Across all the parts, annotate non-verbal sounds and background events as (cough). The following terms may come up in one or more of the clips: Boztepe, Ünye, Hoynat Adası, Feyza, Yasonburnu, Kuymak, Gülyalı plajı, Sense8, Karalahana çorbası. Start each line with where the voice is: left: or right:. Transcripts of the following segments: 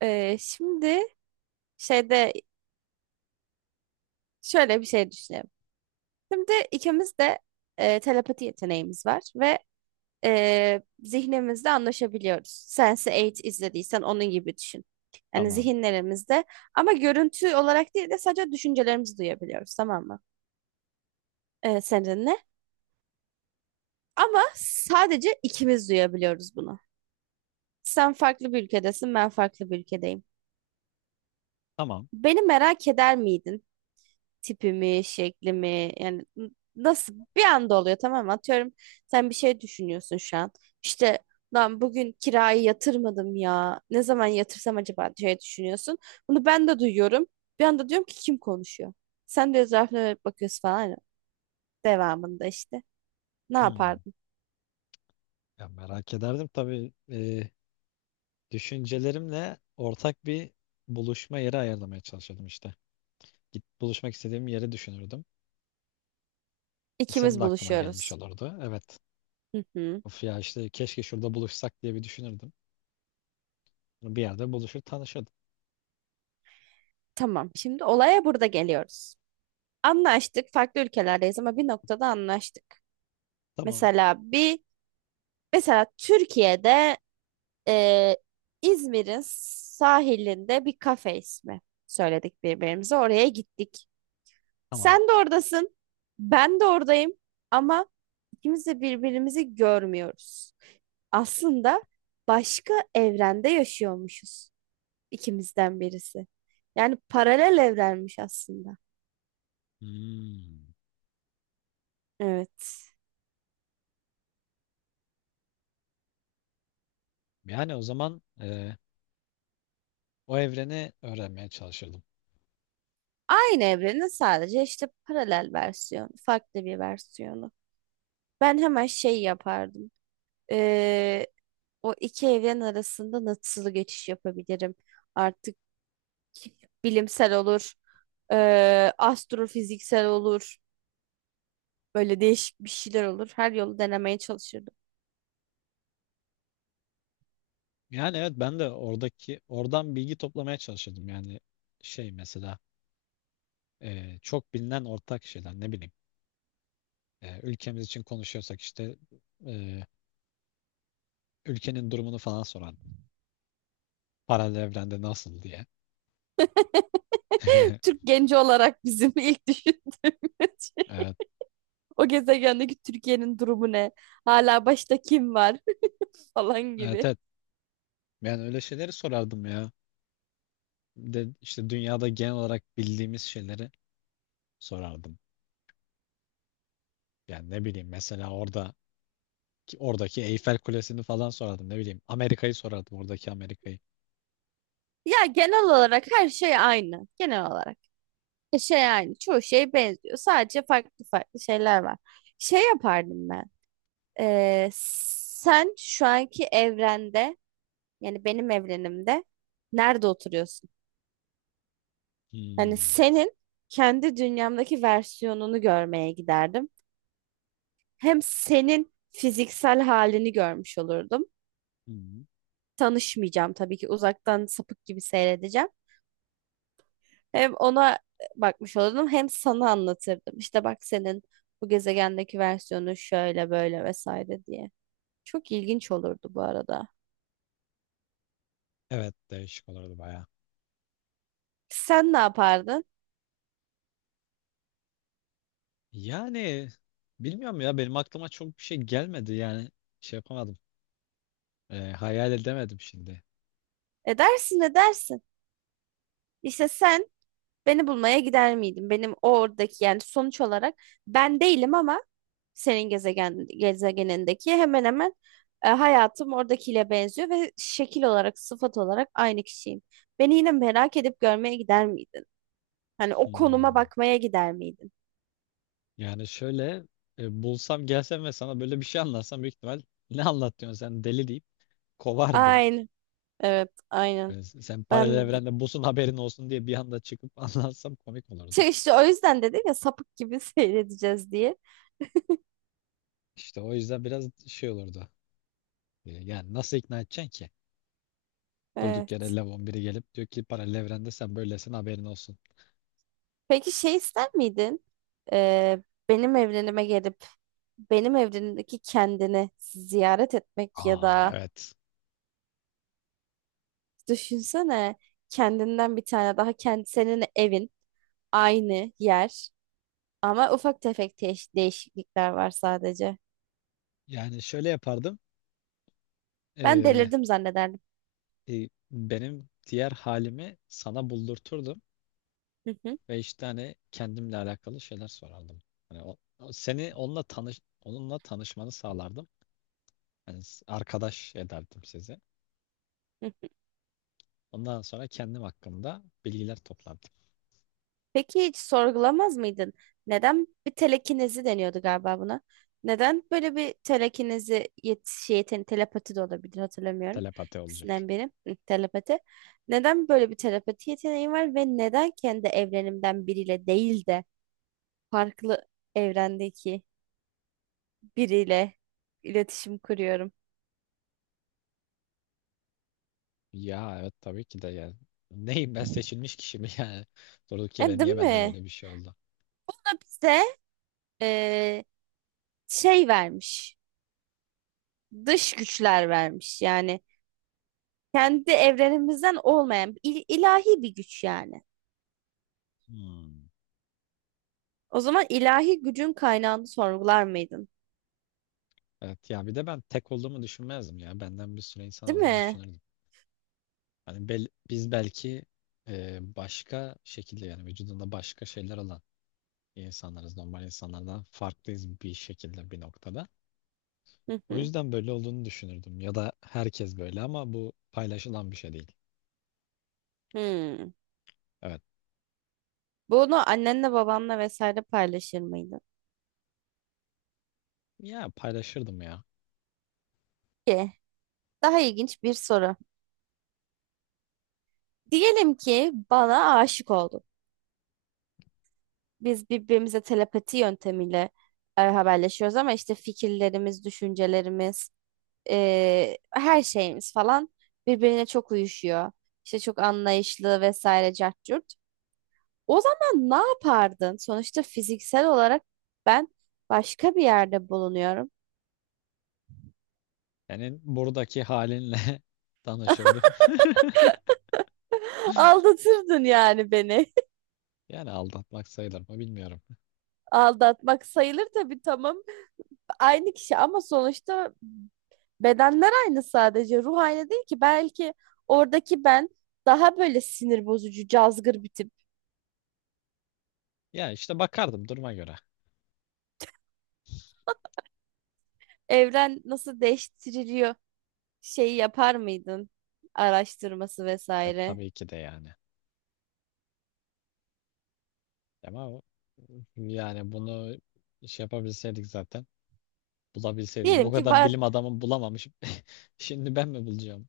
right: Şimdi şeyde şöyle bir şey düşünelim. Şimdi ikimiz de telepati yeteneğimiz var ve zihnimizde anlaşabiliyoruz. Sense8 izlediysen onun gibi düşün. Yani
left: Tamam.
right: zihinlerimizde ama görüntü olarak değil de sadece düşüncelerimizi duyabiliyoruz, tamam mı? Seninle. Ama sadece ikimiz duyabiliyoruz bunu. Sen farklı bir ülkedesin, ben farklı bir ülkedeyim.
left: Tamam.
right: Beni merak eder miydin? Tipi mi, şekli mi? Yani nasıl bir anda oluyor, tamam mı? Atıyorum, sen bir şey düşünüyorsun şu an. İşte, lan bugün kirayı yatırmadım ya. Ne zaman yatırsam acaba diye düşünüyorsun. Bunu ben de duyuyorum. Bir anda diyorum ki kim konuşuyor? Sen de etrafına dönüp bakıyorsun falan. Devamında işte. Ne
left: Hmm.
right: yapardın?
left: Ya merak ederdim tabii. Düşüncelerimle ortak bir buluşma yeri ayarlamaya çalışıyordum işte. Git buluşmak istediğim yeri düşünürdüm. Senin
right: İkimiz
left: de aklına gelmiş
right: buluşuyoruz.
left: olurdu. Evet.
right: Hı hı.
left: Of ya işte keşke şurada buluşsak diye bir düşünürdüm. Bir yerde buluşur tanışırdım.
right: Tamam. Şimdi olaya burada geliyoruz. Anlaştık. Farklı ülkelerdeyiz ama bir noktada anlaştık.
left: Tamam.
right: Mesela bir mesela Türkiye'de, Ee, İzmir'in sahilinde bir kafe ismi söyledik birbirimize. Oraya gittik.
left: Tamam.
right: Sen de oradasın. Ben de oradayım. Ama ikimiz de birbirimizi görmüyoruz. Aslında başka evrende yaşıyormuşuz ikimizden birisi. Yani paralel evrenmiş aslında.
left: Hmm.
right: Evet.
left: Yani o zaman o evreni öğrenmeye çalışırdım.
right: Aynı evrenin sadece işte paralel versiyonu, farklı bir versiyonu. Ben hemen şey yapardım. Ee, O iki evren arasında nasıl geçiş yapabilirim? Artık bilimsel olur, astrofiziksel olur, böyle değişik bir şeyler olur. Her yolu denemeye çalışırdım.
left: Yani evet ben de oradan bilgi toplamaya çalışırdım. Yani şey mesela çok bilinen ortak şeyler, ne bileyim. E, ülkemiz için konuşuyorsak işte e, ülkenin durumunu falan sorardım. Paralel evrende nasıl diye.
right: (laughs)
left: (laughs)
right: Türk genci olarak bizim ilk düşündüğümüz şey.
left: Evet,
right: O gezegendeki Türkiye'nin durumu ne? Hala başta kim var (laughs) falan
left: evet,
right: gibi.
left: evet. Ben öyle şeyleri sorardım ya. De, işte dünyada genel olarak bildiğimiz şeyleri sorardım. Yani ne bileyim, mesela orada oradaki Eyfel Kulesi'ni falan sorardım. Ne bileyim, Amerika'yı sorardım, oradaki Amerika'yı.
right: Ya genel olarak her şey aynı. Genel olarak. Şey aynı. Çoğu şey benziyor. Sadece farklı farklı şeyler var. Şey yapardım ben. Sen şu anki evrende, yani benim evrenimde nerede oturuyorsun? Yani
left: Hmm.
right: senin kendi dünyamdaki versiyonunu görmeye giderdim. Hem senin fiziksel halini görmüş olurdum.
left: Hmm.
right: Tanışmayacağım tabii ki, uzaktan sapık gibi seyredeceğim. Hem ona bakmış olurdum, hem sana anlatırdım. İşte bak, senin bu gezegendeki versiyonu şöyle böyle vesaire diye. Çok ilginç olurdu bu arada.
left: Evet, değişik olurdu baya.
right: Sen ne yapardın?
left: Yani bilmiyorum ya, benim aklıma çok bir şey gelmedi, yani şey yapamadım. E, hayal edemedim şimdi.
right: Edersin, edersin. İşte sen beni bulmaya gider miydin? Benim oradaki, yani sonuç olarak ben değilim ama senin gezegenindeki hemen hemen hayatım oradakiyle benziyor ve şekil olarak, sıfat olarak aynı kişiyim. Beni yine merak edip görmeye gider miydin? Hani o konuma
left: Hmm.
right: bakmaya gider miydin?
left: Yani şöyle, bulsam, gelsem ve sana böyle bir şey anlatsam büyük ihtimal ne anlatıyorsun sen, deli deyip kovardın.
right: Aynen. Evet, aynen.
left: Yani sen paralel
right: Ben
left: evrende busun, haberin olsun diye bir anda çıkıp (laughs) anlatsam komik olurdu.
right: işte o yüzden dedim ya, sapık gibi (laughs) seyredeceğiz diye.
left: İşte o yüzden biraz şey olurdu. E, yani nasıl ikna edeceksin ki? Durduk yere
right: Evet.
left: Levon biri gelip diyor ki paralel evrende sen böylesin, haberin olsun.
right: Peki şey ister miydin? E, benim evrenime gelip benim evrenimdeki kendini ziyaret etmek ya
left: Aa
right: da.
left: evet.
right: Düşünsene, kendinden bir tane daha, kendi senin evin, aynı yer, ama ufak tefek değişiklikler var sadece.
left: Yani şöyle yapardım.
right: Ben
left: E,
right: delirdim zannederdim.
left: benim diğer halimi sana buldurturdum.
right: Hı hı,
left: Beş tane kendimle alakalı şeyler sorardım. Hani seni onunla onunla tanışmanı sağlardım. Hani arkadaş ederdim sizi.
right: hı.
left: Ondan sonra kendim hakkında bilgiler toplardım.
right: Peki hiç sorgulamaz mıydın? Neden, bir telekinezi deniyordu galiba buna? Neden böyle bir telekinezi yet şey, yeten- telepati de olabilir, hatırlamıyorum.
left: Telepati olacak.
right: İkisinden biri, hı, telepati. Neden böyle bir telepati yeteneğin var ve neden kendi evrenimden biriyle değil de farklı evrendeki biriyle iletişim kuruyorum?
left: Ya evet, tabii ki de yani. Neyim ben, seçilmiş kişi mi yani? (laughs) Durduk yere
right: Değil
left: niye bende
right: mi?
left: böyle bir şey oldu?
right: Bu da bize, e, şey vermiş. Dış güçler vermiş. Yani kendi evrenimizden olmayan ilahi bir güç yani.
left: Hmm.
right: O zaman ilahi gücün kaynağını sorgular mıydın?
left: Evet ya, bir de ben tek olduğumu düşünmezdim ya. Benden bir sürü insan
right: Değil
left: olduğunu
right: mi?
left: düşünürdüm. Hani biz belki başka şekilde, yani vücudunda başka şeyler olan insanlarız. Normal insanlardan farklıyız bir şekilde, bir noktada.
right: Hı
left: O
right: hı.
left: yüzden böyle olduğunu düşünürdüm. Ya da herkes böyle ama bu paylaşılan bir şey değil.
right: Hmm.
left: Evet.
right: Bunu annenle babanla vesaire paylaşır mıydın?
left: Ya paylaşırdım ya.
right: Ki daha ilginç bir soru. Diyelim ki bana aşık oldun. Biz birbirimize telepati yöntemiyle haberleşiyoruz ama işte fikirlerimiz, düşüncelerimiz, her şeyimiz falan birbirine çok uyuşuyor. İşte çok anlayışlı vesaire, cart curt. O zaman ne yapardın? Sonuçta fiziksel olarak ben başka bir yerde bulunuyorum.
left: Yani buradaki halinle (laughs) tanışırdım. (laughs)
right: (laughs) Aldatırdın yani beni.
left: Yani aldatmak sayılır mı bilmiyorum.
right: (laughs) Aldatmak sayılır tabii, tamam. Aynı kişi ama sonuçta. Bedenler aynı sadece. Ruh aynı değil ki. Belki oradaki ben daha böyle sinir bozucu, cazgır bir tip.
left: Ya işte bakardım duruma göre.
right: Evren nasıl değiştiriliyor şeyi yapar mıydın? Araştırması
left: E,
right: vesaire.
left: tabii ki de yani. Ama yani bunu şey yapabilseydik zaten. Bulabilseydik.
right: Diyelim
left: Bu
right: ki
left: kadar
right: var.
left: bilim adamı bulamamış. (laughs) Şimdi ben mi bulacağım?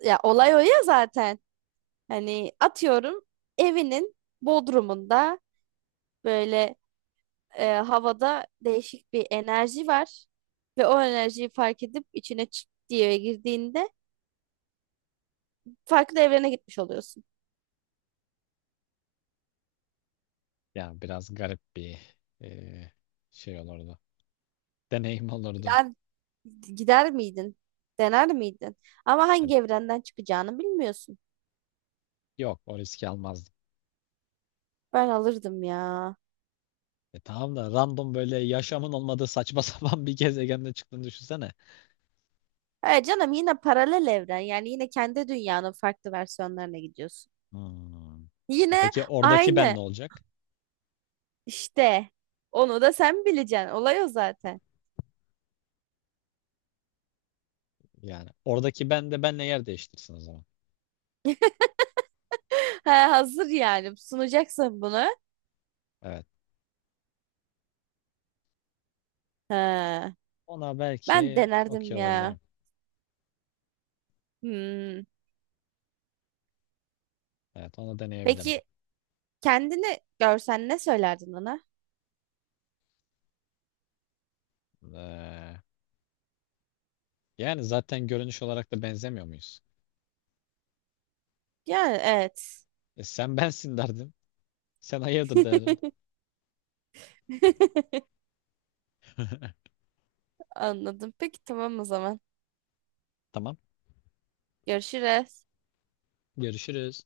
right: Ya olay o ya zaten. Hani atıyorum, evinin bodrumunda böyle havada değişik bir enerji var. Ve o enerjiyi fark edip içine çıt diye girdiğinde farklı evrene gitmiş oluyorsun.
left: Yani biraz garip bir e, şey olurdu. (laughs) Deneyim olurdu.
right: Gider miydin? Dener miydin? Ama
left: E,
right: hangi evrenden çıkacağını bilmiyorsun.
left: yok, o riski almazdım.
right: Ben alırdım ya.
left: E, tamam da random böyle yaşamın olmadığı saçma (laughs) sapan bir gezegende çıktığını düşünsene.
right: E canım, yine paralel evren. Yani yine kendi dünyanın farklı versiyonlarına gidiyorsun.
left: Hmm. E
right: Yine
left: peki oradaki ben
right: aynı
left: ne olacak?
right: işte. Onu da sen bileceksin. Olay o zaten.
left: Yani oradaki ben de benle yer değiştirsin o zaman.
right: (laughs) Ha, hazır yani. Sunacaksın bunu.
left: Evet.
right: Ha,
left: Ona
right: ben
left: belki okey
right: denerdim ya.
left: olabilirim.
right: Hmm.
left: Evet, onu deneyebilirdim.
right: Peki kendini görsen ne söylerdin ona?
left: Ee, yani zaten görünüş olarak da benzemiyor muyuz?
right: Yani evet.
left: E, sen (laughs) bensin derdim. Sen hayırdır derdim. (laughs)
right: (laughs) Anladım. Peki tamam o zaman.
left: Tamam.
right: Görüşürüz.
left: Görüşürüz.